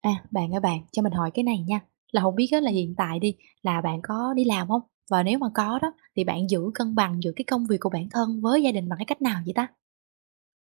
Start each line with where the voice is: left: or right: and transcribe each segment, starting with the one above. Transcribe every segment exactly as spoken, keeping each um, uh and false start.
right: À, bạn ơi bạn, cho mình hỏi cái này nha. Là không biết á là
left: Ừ.
right: hiện tại đi, là bạn có đi làm không? Và nếu mà có đó, thì bạn giữ cân bằng giữa cái công việc của bản thân với gia đình bằng cái cách nào vậy ta?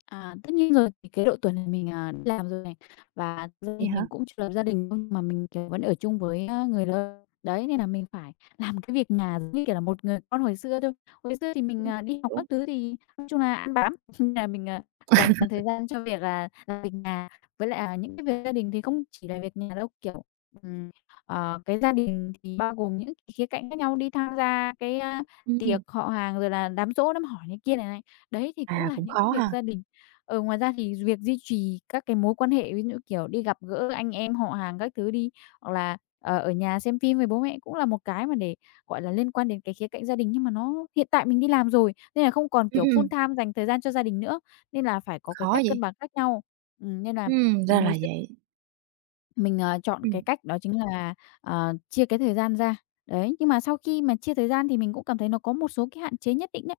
left: À, tất nhiên rồi, thì cái độ tuổi này mình, à, đi làm rồi này, và thực ra
right: Vậy
left: thì
right: hả?
left: mình cũng chưa lập gia đình đâu, nhưng mà mình, kiểu, vẫn ở chung với, a, người lớn. Đấy, nên là mình phải làm cái việc nhà giống như, kiểu là, một người con hồi xưa thôi. Hồi xưa thì mình, à, đi học
right: Kiểu,
left: các thứ thì nói chung là ăn bám, nên là mình, à, dành toàn thời gian cho việc là làm việc nhà. Với lại, à, những cái việc gia đình thì không chỉ là việc nhà đâu, kiểu, ừm, ờ, cái gia đình thì bao gồm những cái khía cạnh khác nhau, đi tham gia cái, a,
right: ừm, ừm,
left: tiệc họ hàng, rồi là đám giỗ, đám hỏi này kia này này. Đấy, thì cũng
right: à,
left: là
right: cũng
left: những cái
right: khó
left: việc
right: ha.
left: gia đình. Ừ, ngoài ra thì việc duy trì các cái mối quan hệ, ví dụ, kiểu, đi gặp gỡ anh em, họ hàng các thứ đi, hoặc là, ờ, ở nhà xem phim với bố mẹ cũng là một cái mà để, gọi là, liên quan đến cái khía cạnh gia đình. Nhưng mà nó hiện tại mình đi làm rồi, nên là không còn,
right: Ừm,
left: kiểu, full
right: ừm,
left: time dành thời gian cho gia đình nữa, nên là phải có cái
right: khó
left: cách
right: vậy.
left: cân bằng khác nhau. Ừm, nên là,
right: Ừm,
left: ừm,
right: ra là
left: hồi xưa
right: vậy.
left: mình, ờ, chọn
right: Ừm,
left: cái cách đó chính là, ờ, chia cái thời gian ra. Đấy, nhưng mà sau khi mà chia thời gian thì mình cũng cảm thấy nó có một số cái hạn chế nhất định đấy.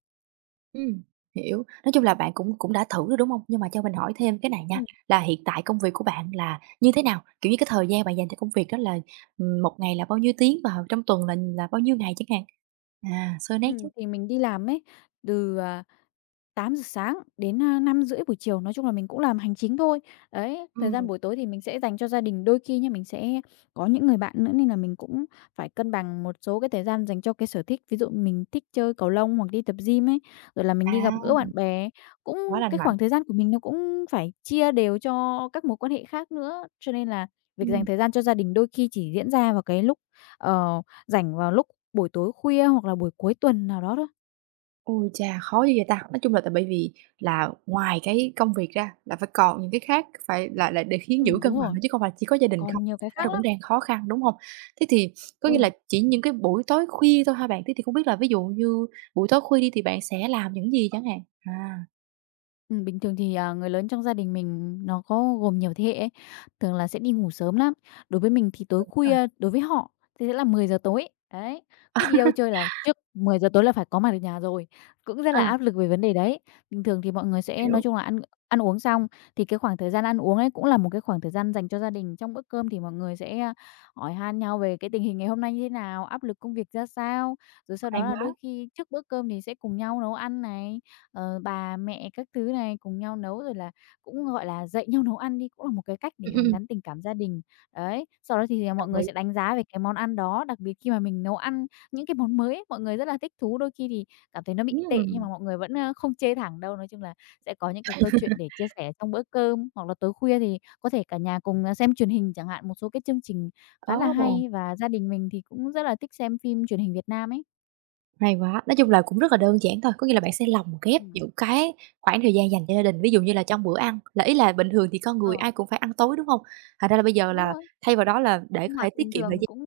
right: ừm, hiểu. Nói chung là bạn cũng cũng đã thử rồi, đúng không? Nhưng mà cho mình hỏi thêm cái này nha,
left: Ừm,
right: là hiện tại công việc của bạn là như thế nào? Kiểu như, cái thời gian bạn dành cho công việc đó là, ừm, một ngày là bao nhiêu tiếng và trong tuần là là bao nhiêu ngày chẳng hạn? À, sơ nét chứ.
left: ừm. Thì mình đi làm ấy, từ, à tám giờ sáng đến, à, năm rưỡi buổi chiều, nói chung là mình cũng làm hành chính thôi. Đấy, thời gian
right: Ừm.
left: buổi tối thì mình sẽ dành cho gia đình, đôi khi nha, mình sẽ có những người bạn nữa nên là mình cũng phải cân bằng một số cái thời gian dành cho cái sở thích. Ví dụ mình thích chơi cầu lông hoặc đi tập gym ấy, rồi là mình đi gặp
right: À,
left: gỡ bạn bè, cũng
right: quá lành
left: cái
right: mạnh.
left: khoảng thời gian của mình nó cũng phải chia đều cho các mối quan hệ khác nữa. Cho nên là việc dành
right: Ừm.
left: thời gian cho gia đình đôi khi chỉ diễn ra vào cái lúc, ờ, rảnh vào lúc buổi tối khuya hoặc là buổi cuối tuần nào đó thôi.
right: Ôi chà, khó dữ vậy ta? Nói chung là tại bởi vì là ngoài cái công việc ra là phải còn những cái khác, phải là là để khiến giữ
left: Ừm, đúng
right: cân bằng
left: rồi,
right: nữa chứ không phải chỉ có gia đình không,
left: còn nhiều cái
right: nó
left: khác
right: cũng
left: lắm.
right: đang khó khăn, đúng hông? Thế thì có nghĩa là
left: Ừ,
right: chỉ những cái buổi tối khuya thôi hả bạn? Thế thì không biết là ví dụ như buổi tối khuya đi thì bạn sẽ làm những gì chẳng hạn? À,
left: ừ, bình thường thì, à, người lớn trong gia đình mình nó có gồm nhiều thế hệ ấy, thường là sẽ đi ngủ sớm lắm. Đối với mình thì tối
right: đúng rồi,
left: khuya đối với họ thì sẽ là mười giờ tối, đấy, cứ đi đâu chơi là trước mười giờ tối là phải có mặt ở nhà rồi, cũng rất
right: à,
left: là áp lực về vấn đề đấy. Bình thường thì mọi người sẽ
right: hiểu,
left: nói chung là ăn ăn uống xong thì cái khoảng thời gian ăn uống ấy cũng là một cái khoảng thời gian dành cho gia đình. Trong bữa cơm thì mọi người sẽ, a, hỏi han nhau về cái tình hình ngày hôm nay như thế nào, áp lực công việc ra sao, rồi sau đó
right: hay
left: là đôi
right: quá.
left: khi trước bữa cơm thì sẽ cùng nhau nấu ăn này. Ờ, bà mẹ các thứ này cùng nhau nấu, rồi là cũng, gọi là, dạy nhau nấu ăn đi, cũng là một cái cách để
right: Ừm, ừm,
left: hàn
right: ừm,
left: gắn tình cảm gia đình. Đấy, sau đó thì, à, mọi
right: đồng
left: người
right: ý.
left: sẽ đánh giá về cái món ăn đó, đặc biệt khi mà mình nấu ăn những cái món mới ấy, mọi người rất là thích thú, đôi khi thì cảm thấy nó bị tệ nhưng
right: Ừm,
left: mà mọi người vẫn, ơ, không chê thẳng đâu. Nói chung là sẽ có những cái câu chuyện để chia sẻ trong bữa cơm, hoặc là tối khuya thì có thể cả nhà cùng, à, xem truyền hình chẳng hạn, một số cái chương trình khá là
right: ồ!
left: hay và gia đình mình thì cũng rất là thích xem phim truyền hình Việt Nam ấy.
right: Hay quá! Nói chung là cũng rất là đơn giản thôi, có nghĩa là bạn sẽ lồng ghép
left: Ừm,
right: những cái khoảng thời gian dành cho gia đình. Ví dụ như là trong bữa ăn, là ý là bình thường thì con người
left: ờ,
right: ai cũng phải ăn tối, đúng không? Thành ra là bây giờ
left: Đúng
right: là
left: rồi,
right: thay vào đó là để có
left: sinh
right: thể
left: hoạt
right: tiết
left: bình
right: kiệm thời
left: thường
right: gian
left: cũng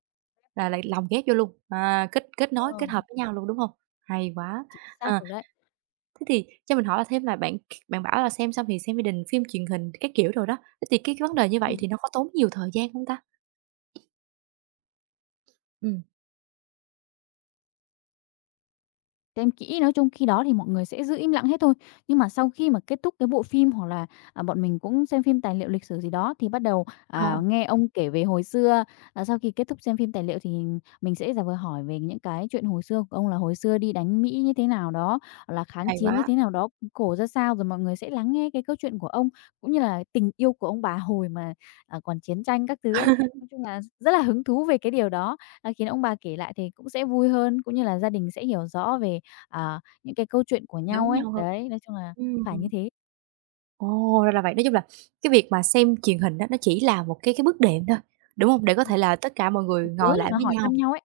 right: là lại lồng ghép vô luôn, à, kết kết nối,
left: ờ.
right: kết hợp với nhau luôn, đúng không? Hay quá!
left: Chính xác
right: Ờ.
left: rồi đấy.
right: Thế thì cho mình hỏi là thêm là bạn bạn bảo là xem xong thì xem gia đình, phim truyền hình các kiểu rồi đó, thế thì cái cái vấn đề như vậy
left: Ừm.
right: thì nó có tốn nhiều thời gian không ta? Ừm,
left: Xem kỹ, nói chung khi đó thì mọi người sẽ giữ im lặng hết thôi. Nhưng mà sau khi mà kết thúc cái bộ phim hoặc là, à, bọn mình cũng xem phim tài liệu lịch sử gì đó, thì bắt đầu,
right: ờ,
left: à, nghe ông kể về hồi xưa. À, sau khi kết thúc xem phim tài liệu thì mình sẽ giả vờ hỏi về những cái chuyện hồi xưa của ông là hồi xưa đi đánh Mỹ như thế nào đó, hoặc là kháng
right: hay
left: chiến như
right: quá!
left: thế nào đó, khổ ra sao, rồi mọi người sẽ lắng nghe cái câu chuyện của ông, cũng như là tình yêu của ông bà hồi mà, à, còn chiến tranh các thứ ấy. Nói chung là rất là hứng thú về cái điều đó, à, khiến ông bà kể lại thì cũng sẽ vui hơn, cũng như là gia đình sẽ hiểu rõ về ờ, những cái câu chuyện của nhau
right: Lớn
left: ấy.
right: nhau hơn.
left: Đấy, nói chung là phải
right: Ừm.
left: như thế.
right: Ồ, ra là vậy. Nói chung là cái việc mà xem truyền hình đó nó chỉ là một cái cái bước đệm thôi, đúng hông? Để có
left: Ừm.
right: thể là tất cả mọi
left: Một
right: người
left: cái cớ
right: ngồi
left: để
right: lại
left: mà
right: với
left: hỏi
right: nhau.
left: thăm nhau ấy.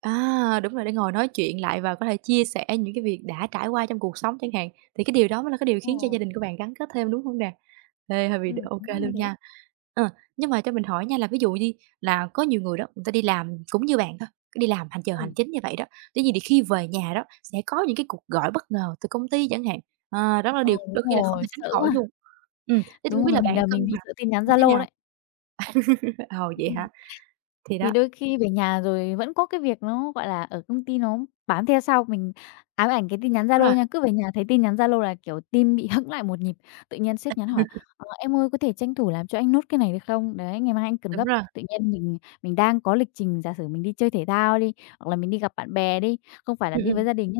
right: À, đúng rồi, để ngồi nói chuyện lại và có thể chia sẻ những cái việc đã trải qua trong cuộc sống chẳng hạn, thì cái điều đó mới là cái điều
left: Đúng
right: khiến cho
left: rồi,
right: gia đình của bạn gắn kết thêm, đúng không nè? Ê, hơi bị
left: ừm,
right: ok
left: chính xác như
right: luôn
left: thế.
right: nha. Ờ, nhưng mà cho mình hỏi nha là ví dụ đi, là có nhiều người đó, người ta đi làm cũng như bạn thôi, cứ đi làm hành giờ hành
left: Ừm,
right: chính như vậy đó, tuy nhiên thì khi về nhà đó sẽ có những cái cuộc gọi bất ngờ từ công ty chẳng hạn, à, đó là
left: ờ,
right: điều đôi
left: Đúng
right: khi là không thể
left: rồi,
right: tránh
left: sợ
right: khỏi
left: quá.
right: luôn. Ừm, thế thì hông
left: Đúng
right: biết
left: rồi,
right: là
left: mình
right: bạn
left: là
right: cân
left: mình bị
right: bằng
left: sợ tin nhắn
right: như thế
left: Zalo
right: nào?
left: đấy.
right: Ờ, vậy hả? Thì
left: Thì
right: đó,
left: đôi khi về nhà rồi vẫn có cái việc nó, gọi là, ở công ty nó bám theo sau mình ám ảnh cái tin nhắn
right: đúng
left: Zalo
right: rồi,
left: nha, cứ về nhà thấy tin nhắn Zalo là, kiểu, tim bị hững lại một nhịp. Tự nhiên sếp nhắn hỏi: "Ờ, em ơi có thể tranh thủ làm cho anh nốt cái này được không? Đấy, ngày mai anh cần
right: đúng
left: gấp."
right: rồi.
left: Tự nhiên mình mình đang có lịch trình, giả sử mình đi chơi thể thao đi, hoặc là mình đi gặp bạn bè đi, không phải là
right: Ừm,
left: đi với
right: ừm.
left: gia đình nhá,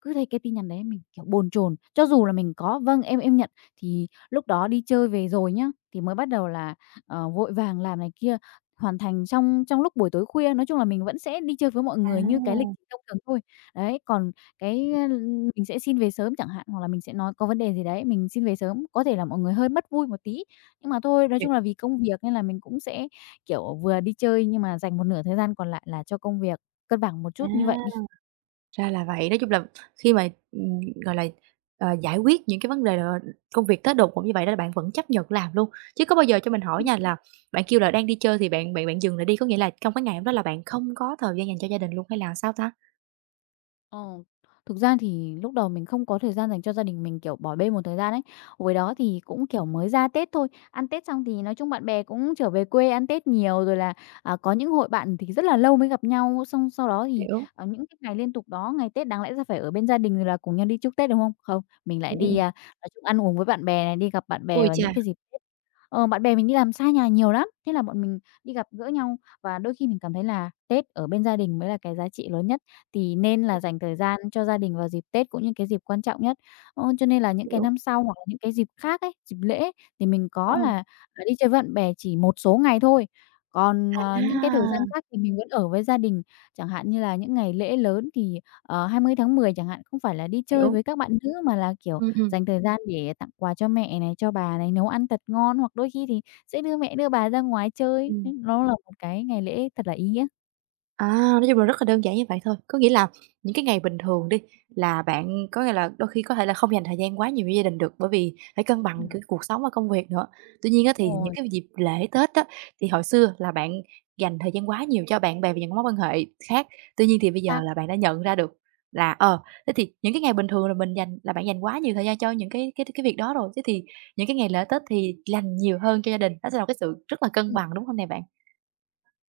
left: cứ thấy cái tin nhắn đấy mình, kiểu, bồn chồn, cho dù là mình có "Vâng, em em nhận." Thì lúc đó đi chơi về rồi nhá, thì mới bắt đầu là, ờ, vội vàng làm này kia, hoàn thành trong trong lúc buổi tối khuya. Nói chung là mình vẫn sẽ đi chơi với mọi
right: À,
left: người như cái lịch trình thông thường thôi. Đấy, còn cái, ơ, mình sẽ xin về sớm chẳng hạn, hoặc là mình sẽ nói có vấn đề gì đấy, mình xin về sớm, có thể là mọi người hơi mất vui một tí. Nhưng mà thôi, nói
right: hiểu.
left: chung là vì công việc nên là mình cũng sẽ, kiểu, vừa đi chơi nhưng mà dành một nửa thời gian còn lại là cho công việc, cân bằng một chút như vậy đi.
right: À. Ra là vậy. Nói chung là khi mà, ừm, gọi là, ờ, giải quyết những cái vấn đề, ờ, công việc tới đột ngột như vậy đó là bạn vẫn chấp nhận làm luôn? Chứ có bao giờ cho mình hỏi nha là bạn kêu là đang đi chơi thì bạn bạn bạn dừng lại đi, có nghĩa là trong cái ngày hôm đó là bạn không có thời gian dành cho gia đình luôn hay là sao ta?
left: Ờ, thực ra thì lúc đầu mình không có thời gian dành cho gia đình mình, kiểu, bỏ bê một thời gian ấy. Hồi đó thì cũng, kiểu, mới ra Tết thôi, ăn Tết xong thì nói chung bạn bè cũng trở về quê ăn Tết nhiều, rồi là, à, có những hội bạn thì rất là lâu mới gặp nhau, xong sau đó thì,
right: Hiểu.
left: ờ, những cái ngày liên tục đó, ngày Tết đáng lẽ ra phải ở bên gia đình rồi là cùng nhau đi chúc Tết, đúng không? Không, mình lại
right: Ừm, ừm,
left: đi,
right: ừm.
left: à, nói chung ăn uống với bạn bè này, đi gặp bạn bè
right: Ôi
left: vào
right: chà!
left: những cái dịp Tết. Ờ, bạn bè mình đi làm xa nhà nhiều lắm, thế là bọn mình đi gặp gỡ nhau và đôi khi mình cảm thấy là Tết ở bên gia đình mới là cái giá trị lớn nhất. Thì nên là dành thời gian cho gia đình vào dịp Tết cũng như cái dịp quan trọng nhất. Ơ, cho nên là những cái
right: Hiểu.
left: năm sau hoặc là những cái dịp khác ấy, dịp lễ ấy, thì mình
right: Ờ.
left: có là, à, đi chơi với bạn bè chỉ một số ngày thôi. Còn, ờ,
right: À!
left: những cái thời gian khác thì mình vẫn ở với gia đình. Chẳng hạn như là những ngày lễ lớn thì, ờ, hai mươi tháng mười chẳng hạn, không phải là đi chơi
right: Hiểu.
left: với các bạn nữ mà là, kiểu,
right: Ừ, ừ.
left: dành thời gian để tặng quà cho mẹ này, cho bà này, nấu ăn thật ngon, hoặc đôi khi thì sẽ đưa mẹ, đưa bà ra ngoài chơi.
right: Ừm.
left: Nó là một cái ngày lễ thật là ý nghĩa.
right: À, nói chung là rất là đơn giản như vậy thôi. Có nghĩa là những cái ngày bình thường đi là bạn có nghĩa là đôi khi có thể là không dành thời gian quá nhiều với gia đình được bởi vì phải cân bằng
left: Ừm.
right: cái cuộc sống và công việc nữa. Tuy nhiên á, thì những
left: Rồi,
right: cái dịp lễ Tết á, thì hồi xưa là bạn dành thời gian quá nhiều cho bạn bè và những mối quan hệ khác. Tuy nhiên thì bây
left: chính
right: giờ
left: xác.
right: là bạn đã nhận ra được là ờ thế thì những cái ngày bình thường là mình dành là bạn dành quá nhiều thời gian cho những cái cái cái việc đó rồi. Thế thì những cái ngày lễ Tết thì dành nhiều hơn cho gia đình. Đó sẽ là một cái sự rất là cân bằng, đúng không nè bạn?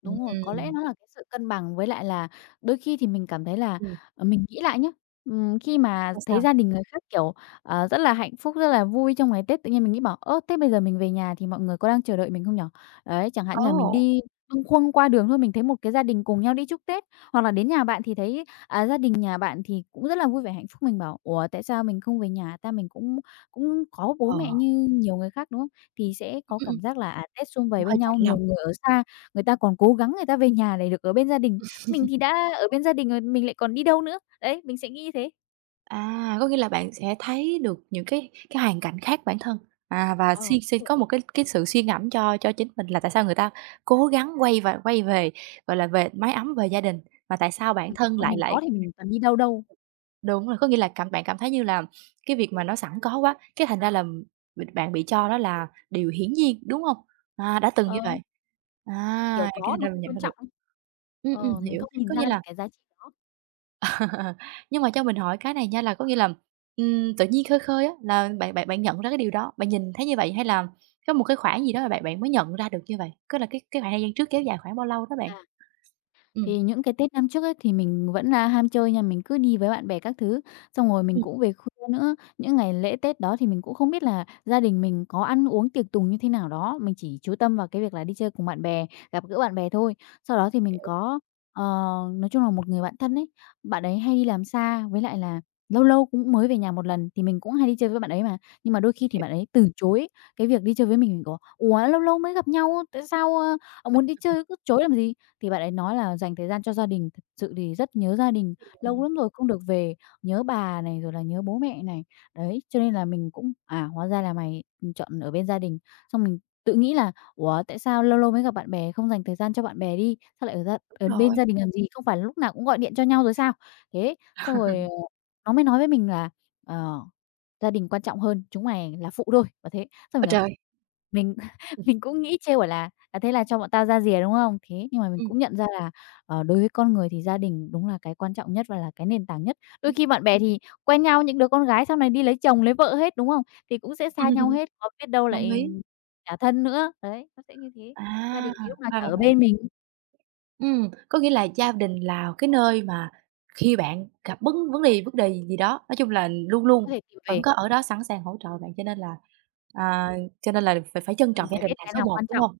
left: Đúng rồi, có lẽ
right: Ừm.
left: nó là cái sự cân bằng với lại là đôi khi thì mình cảm thấy là,
right: Ừm.
left: ờ, mình nghĩ lại nhá, ừm, khi mà
right: Sao, sao?
left: thấy gia đình người khác, kiểu, ờ, rất là hạnh phúc, rất là vui trong ngày Tết, tự nhiên mình nghĩ bảo: "Ơ, thế bây giờ mình về nhà thì mọi người có đang chờ đợi mình không nhỉ?" Đấy, chẳng hạn như là mình
right: Ồ!
left: đi bâng khuâng qua đường thôi, mình thấy một cái gia đình cùng nhau đi chúc Tết, hoặc là đến nhà bạn thì thấy, à, gia đình nhà bạn thì cũng rất là vui vẻ hạnh phúc, mình bảo: "Ủa, tại sao mình không về nhà ta? Mình cũng cũng có bố
right: Ờ,
left: mẹ như nhiều người khác, đúng không?" Thì sẽ có
right: ừm, ừm,
left: cảm giác là, à, Tết sum
right: cũng
left: vầy bên
right: hơi chạnh
left: nhau, nhiều
right: lòng.
left: người ở xa. Người ta còn cố gắng người ta về nhà để được ở bên gia đình, mình thì đã ở bên gia đình rồi, mình lại còn đi đâu nữa? Đấy, mình sẽ nghĩ như thế.
right: À, có nghĩa là bạn sẽ thấy được những cái cái hoàn cảnh khác bản thân, à, và
left: Ờ, đúng
right: suy sẽ
left: rồi.
right: có một cái cái sự suy ngẫm cho cho chính mình là tại sao người ta cố gắng quay và quay về, gọi là, về mái ấm, về gia đình, mà tại sao bản thân
left: Còn
right: lại
left: mình có
right: lại
left: thì mình toàn đi đâu đâu.
right: Đúng rồi, có nghĩa là cảm bạn cảm thấy như là cái việc mà nó sẵn có quá, cái thành ra là mình bạn bị cho đó là điều hiển nhiên, đúng không? À, đã từng như
left: Ờ,
right: vậy.
left: kiểu
right: À, cái
left: có
right: thành
left: mà
right: ra mình
left: không
right: nhận
left: quan
right: ra được.
left: trọng ấy.
right: Ừ, ừm,
left: Ờ, mình
right: hiểu,
left: không nhìn
right: có nghĩa
left: ra được
right: là.
left: cái giá trị đó.
right: Ờ, nhưng mà cho mình hỏi cái này nha, là có nghĩa là, ừm, tự nhiên khơi khơi á, là bạn bạn bạn nhận ra cái điều đó, bạn nhìn thấy như vậy hay là có một cái khoảng gì đó mà bạn bạn mới nhận ra được như vậy? Cứ là cái cái khoảng thời gian trước kéo dài khoảng bao lâu đó bạn?
left: À.
right: Ừm,
left: Thì những cái Tết năm trước ấy, thì mình vẫn là ham chơi nha, mình cứ đi với bạn bè các thứ, xong rồi mình
right: ừm,
left: cũng về khuya nữa. Những ngày lễ Tết đó thì mình cũng không biết là gia đình mình có ăn uống tiệc tùng như thế nào đó, mình chỉ chú tâm vào cái việc là đi chơi cùng bạn bè, gặp gỡ bạn bè thôi. Sau đó thì mình có, ờ, nói chung là một người bạn thân ấy, bạn ấy hay đi làm xa, với lại là lâu lâu cũng mới về nhà một lần, thì mình cũng hay đi chơi với bạn ấy mà. Nhưng mà đôi khi thì
right: hiểu,
left: bạn ấy từ chối cái việc đi chơi với mình, mình bảo: "Ủa, lâu lâu mới gặp nhau, tại sao, ơ, muốn đi chơi cứ chối làm gì?" Thì bạn ấy nói là dành thời gian cho gia đình, thật sự thì rất nhớ gia đình,
right: ừm,
left: lâu lắm rồi không được về, nhớ bà này, rồi là nhớ bố mẹ này. Đấy, cho nên là mình cũng, à, hóa ra là mày, chọn ở bên gia đình. Xong mình tự nghĩ là: "Ủa, tại sao lâu lâu mới gặp bạn bè, không dành thời gian cho bạn bè đi? Sao lại ở gia
right: đúng
left: ở bên
right: rồi.
left: gia đình làm gì? Không phải lúc nào cũng gọi điện cho nhau rồi sao?" Thế, xong rồi, ờ, nó mới nói với mình là: "Ờ, gia đình quan trọng hơn, chúng mày là phụ thôi." và thế. Xong
right: Ôi
left: mình
right: trời!
left: mình
right: Ừm,
left: mình cũng nghĩ trêu bảo là: "À, thế là cho bọn tao ra rìa, đúng không?" Thế nhưng mà mình
right: ừm,
left: cũng nhận ra là, ờ, đối với con người thì gia đình đúng là cái quan trọng nhất và là cái nền tảng nhất. Đôi khi bạn bè thì quen nhau, những đứa con gái sau này đi lấy chồng, lấy vợ hết, đúng không? Thì cũng sẽ xa nhau hết, có biết đâu
right: đồng ý.
left: lại trả thân nữa. Đấy, nó sẽ như thế.
right: À,
left: Gia đình thì lúc nào
right: ra
left: chả
right: là
left: ở
right: vậy.
left: bên mình,
right: Ừm, có nghĩa là gia đình là cái nơi mà khi bạn gặp vấn vấn đề vấn đề gì đó, nói chung là luôn
left: để có
right: luôn
left: thể tìm
right: vẫn
left: về,
right: có ở đó sẵn sàng hỗ trợ bạn, cho nên là, à, cho nên là phải phải trân trọng
left: cần
right: gia
left: phải
right: đình
left: biết
right: là
left: cái
right: số
left: nào
right: một,
left: quan
right: đúng
left: trọng.
right: không?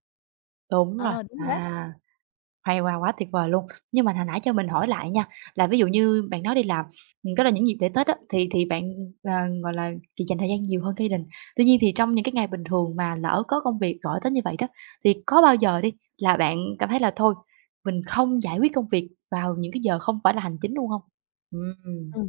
right: Đúng rồi,
left: Ờ, đúng rồi đấy.
right: à. Hay quá, quá tuyệt vời luôn! Nhưng mà hồi nãy cho mình hỏi lại nha, là ví dụ như bạn nói đi làm, ừm, đó là những dịp lễ Tết á, thì thì bạn, ờ, gọi là, chị dành thời gian nhiều hơn cho gia đình. Tuy nhiên thì trong những cái ngày bình thường mà lỡ có công việc gọi tới như vậy đó, thì có bao giờ đi là bạn cảm thấy là thôi, mình không giải quyết công việc vào những cái giờ không phải là hành chính luôn không? Ừ.
left: Ừ.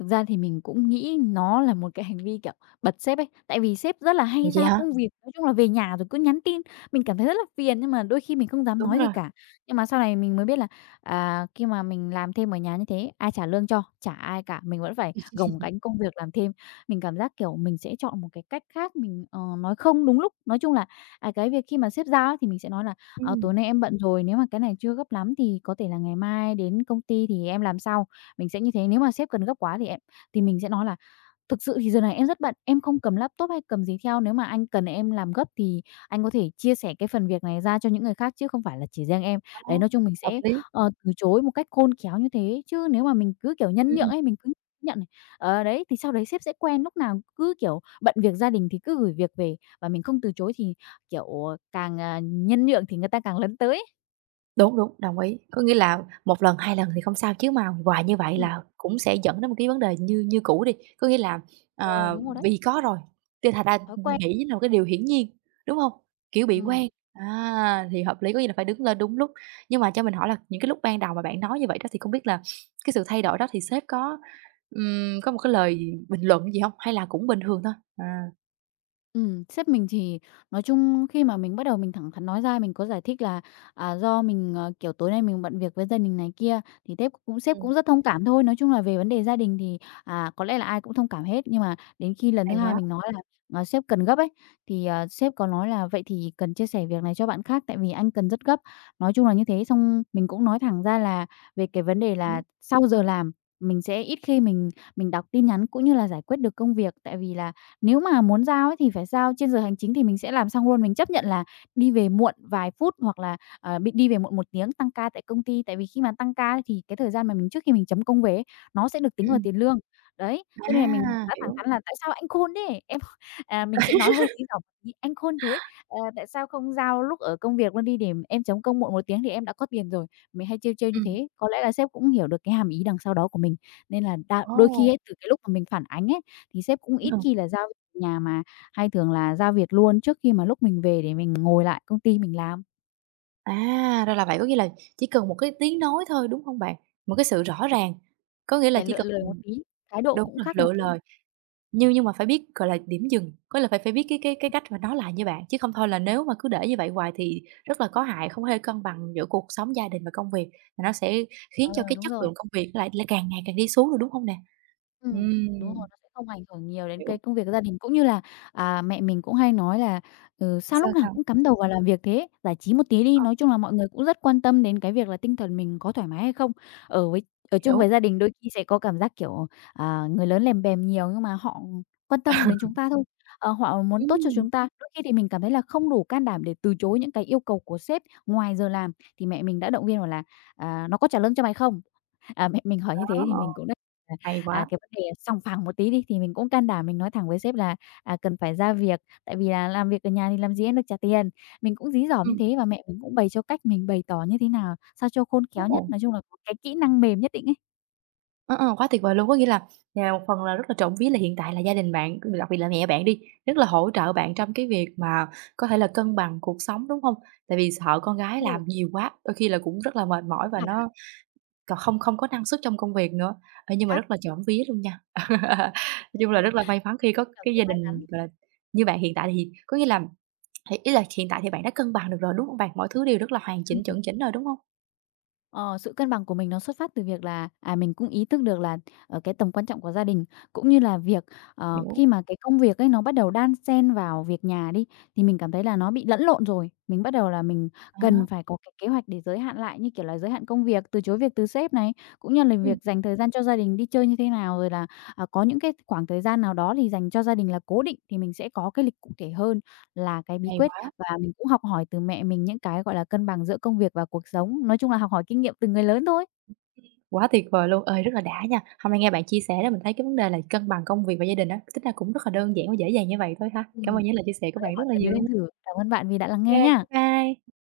left: Thực ra thì mình cũng nghĩ nó là một cái hành vi, kiểu, bật sếp ấy, tại vì sếp rất là
right: Ồ,
left: hay
right: vậy
left: giao
right: hả?
left: công việc, nói chung là về nhà rồi cứ nhắn tin, mình cảm thấy rất là phiền nhưng mà đôi khi mình không dám
right: Đúng
left: nói gì
right: rồi.
left: cả. Nhưng mà sau này mình mới biết là, à, khi mà mình làm thêm ở nhà như thế, ai trả lương cho? Chả ai cả, mình vẫn phải gồng gánh công việc làm thêm. Mình cảm giác, kiểu, mình sẽ chọn một cái cách khác, mình, ờ, nói không đúng lúc. Nói chung là, à, cái việc khi mà sếp giao á thì mình sẽ nói là: "Ờ,
right: Ừm.
left: tối nay em bận rồi, nếu mà cái này chưa gấp lắm thì có thể là ngày mai đến công ty thì em làm sau." Mình sẽ như thế, nếu mà sếp cần gấp quá thì em thì mình sẽ nói là: "Thực sự thì giờ này em rất bận, em không cầm laptop hay cầm gì theo, nếu mà anh cần em làm gấp thì anh có thể chia sẻ cái phần việc này ra cho những người khác chứ không phải là chỉ riêng em."
right: Ờ,
left: Đấy, nói chung mình
right: hợp
left: sẽ,
right: lý.
left: ờ, từ chối một cách khôn khéo như thế, chứ nếu mà mình cứ, kiểu, nhân nhượng
right: Ừm.
left: ấy, mình cứ nhận này, ờ, đấy, thì sau đấy sếp sẽ quen, lúc nào cứ, kiểu, bận việc gia đình thì cứ gửi việc về và mình không từ chối thì, kiểu, càng, à, nhân nhượng thì người ta càng lấn tới ấy.
right: Đúng, đúng, đồng ý. Có nghĩa là một lần, hai lần thì không sao chứ mà hoài như vậy
left: Ừm.
right: là cũng sẽ dẫn đến một cái vấn đề như như cũ đi. Có nghĩa là,
left: Ờ,
right: ờ,
left: đúng rồi đấy,
right: vì có rồi, thì thành ra
left: thói quen.
right: nghỉ là một cái điều hiển nhiên, đúng hông? Kiểu bị quen,
left: Ừm.
right: à, thì hợp lý, có nghĩa là phải đứng lên đúng lúc. Nhưng mà cho mình hỏi là những cái lúc ban đầu mà bạn nói như vậy đó thì không biết là cái sự thay đổi đó thì sếp có, ừm, có một cái lời bình luận gì hông? Hay là cũng bình thường thôi? À,
left: Ừm, sếp mình thì nói chung khi mà mình bắt đầu mình thẳng thắn nói ra, mình có giải thích là, à, do mình, ờ, kiểu, tối nay mình bận việc với gia đình này kia, thì sếp cũng sếp
right: ừm,
left: cũng rất thông cảm thôi. Nói chung là về vấn đề gia đình thì, à, có lẽ là ai cũng thông cảm hết. Nhưng mà đến khi lần thứ
right: hay
left: hai
right: quá.
left: mình nói là, ờ, sếp cần gấp ấy, thì, ờ, sếp có nói là: "Vậy thì cần chia sẻ việc này cho bạn khác tại vì anh cần rất gấp." Nói chung là như thế, xong mình cũng nói thẳng ra là về cái vấn đề
right: Ừm,
left: là sau giờ làm mình sẽ ít khi mình mình đọc tin nhắn cũng như là giải quyết được công việc. Tại vì là nếu mà muốn giao ấy thì phải giao trên giờ hành chính thì mình sẽ làm xong luôn, mình chấp nhận là đi về muộn vài phút hoặc là, ờ, bị đi về muộn một tiếng tăng ca tại công ty, tại vì khi mà tăng ca thì cái thời gian mà mình trước khi mình chấm công về ấy, nó sẽ được tính vào
right: ừm,
left: tiền lương. Đấy, cho nên là mình
right: à,
left: đã thẳng
right: hiểu.
left: thắn là: "Tại sao anh khôn thế? Em" à, mình sẽ nói hơi dí dỏm tí: "Anh khôn thế, ờ, tại sao không giao lúc ở công việc luôn đi để em chấm công muộn một tiếng thì em đã có tiền rồi." Mình hay trêu trêu như
right: Ừm,
left: thế, có lẽ là sếp cũng hiểu được cái hàm ý đằng sau đó của mình, nên là đa
right: ồ,
left: đôi khi ấy, từ cái lúc mà mình phản ánh ấy, thì sếp cũng
right: ừ.
left: ít khi là giao. Nhà mà hay thường là ra việc luôn trước khi mà lúc mình về để mình ngồi lại công ty mình làm,
right: À, ra là vậy, có nghĩa là chỉ cần một cái tiếng nói thôi, đúng hông bạn? Một cái sự rõ ràng, có nghĩa là
left: phải
right: chỉ
left: lựa
right: cần
left: lười một tí, thái độ
right: đúng
left: cũng
right: rồi,
left: khác một
right: lựa
left: tí.
right: lời, nhưng nhưng mà phải biết, gọi là, điểm dừng, có là phải phải biết cái cái cái cách mà nói lại như bạn, chứ không thôi là nếu mà cứ để như vậy hoài thì rất là có hại, không hề cân bằng giữa cuộc sống gia đình và công việc, mà nó sẽ khiến
left: Ờ,
right: cho cái
left: đúng
right: chất
left: rồi.
right: lượng công việc lại lại càng ngày càng đi xuống rồi, đúng hông nè?
left: Ừm, đúng rồi,
right: Ừm,
left: nó sẽ không ảnh hưởng nhiều đến
right: hiểu,
left: cái công việc gia đình, cũng như là, à, mẹ mình cũng hay nói là: "Ừ, sao
right: sao,
left: lúc nào
right: sao?
left: cũng cắm đầu vào làm việc thế, giải trí một tí đi."
right: Ờ,
left: Nói chung là mọi người cũng rất quan tâm đến cái việc là tinh thần mình có thoải mái hay không. Ở với ở chung với
right: hiểu.
left: gia đình đôi khi sẽ có cảm giác, kiểu, à, người lớn lèm bèm nhiều nhưng mà họ quan tâm đến chúng ta thôi, ờ, họ muốn tốt cho
right: Ừm,
left: chúng ta. Đôi khi thì mình cảm thấy là không đủ can đảm để từ chối những cái yêu cầu của sếp ngoài giờ làm, thì mẹ mình đã động viên bảo là: "À, nó có trả lương cho mày không?" À, mẹ mình hỏi như thế
right: đó,
left: thì
right: ờ,
left: mình cũng đã.
right: hay
left: À,
right: quá,
left: cái vấn đề sòng phẳng một tí đi, thì mình cũng can đảm mình nói thẳng với sếp là, à, cần phải ra việc, tại vì là làm việc ở nhà thì làm gì em được trả tiền. Mình cũng dí dỏm như
right: ừm.
left: thế và mẹ mình cũng bày cho cách mình bày tỏ như thế nào sao cho khôn khéo nhất,
right: Ồ.
left: nói chung là có cái kỹ năng mềm nhất định ấy.
right: Ờ, ờ, quá tuyệt vời luôn! Có nghĩa là, à, một phần là rất là trộm vía là hiện tại là gia đình bạn, đặc biệt là mẹ bạn đi, rất là hỗ trợ bạn trong cái việc mà có thể là cân bằng cuộc sống, đúng không? Tại vì sợ con gái
left: Ồ,
right: làm nhiều quá, đôi khi là cũng rất là mệt mỏi
left: vất
right: và
left: vả.
right: nó còn không không có năng suất trong công việc nữa. Ê,
left: Chính
right: nhưng mà
left: xác.
right: rất là trộm vía luôn nha. Nói
left: Đúng
right: chung là
left: rồi,
right: rất là may mắn khi có
left: cảm
right: cái
left: thấy
right: gia
left: may
right: đình,
left: mắn.
right: gọi là, như bạn hiện tại thì có nghĩa là thì ý là hiện tại thì bạn đã cân bằng được rồi, đúng không bạn? Mọi thứ đều rất là hoàn chỉnh,
left: Ừm.
right: chuẩn chỉnh rồi, đúng không?
left: Ờ, sự cân bằng của mình nó xuất phát từ việc là, à, mình cũng ý thức được là, ờ, cái tầm quan trọng của gia đình, cũng như là việc, ờ,
right: Hiểu.
left: khi mà cái công việc ấy nó bắt đầu đan xen vào việc nhà đi, thì mình cảm thấy là nó bị lẫn lộn rồi. Mình bắt đầu là mình
right: À,
left: cần phải có cái kế hoạch để giới hạn lại, như kiểu là, giới hạn công việc, từ chối việc từ sếp này, cũng như là
right: ừm,
left: việc dành thời gian cho gia đình đi chơi như thế nào, rồi là, à, có những cái khoảng thời gian nào đó thì dành cho gia đình là cố định, thì mình sẽ có cái lịch cụ thể hơn là cái bí
right: hay
left: quyết
right: quá!
left: và mình cũng học hỏi từ mẹ mình những cái, gọi là, cân bằng giữa công việc và cuộc sống, nói chung là học hỏi kinh nghiệm từ người lớn thôi.
right: Quá tuyệt vời luôn, ơi, rất là đã nha. Hôm nay nghe bạn chia sẻ đó mình thấy cái vấn đề là cân bằng công việc và gia đình á, tính ra cũng rất là đơn giản và dễ dàng như vậy thôi ha. Cảm
left: Ừm.
right: ơn những lời chia sẻ của
left: Có lẽ
right: bạn rất
left: mọi
right: là
left: người đều
right: nhiều. Ok,
left: nên thử. Cảm ơn bạn vì đã lắng nghe nha.
right: bye.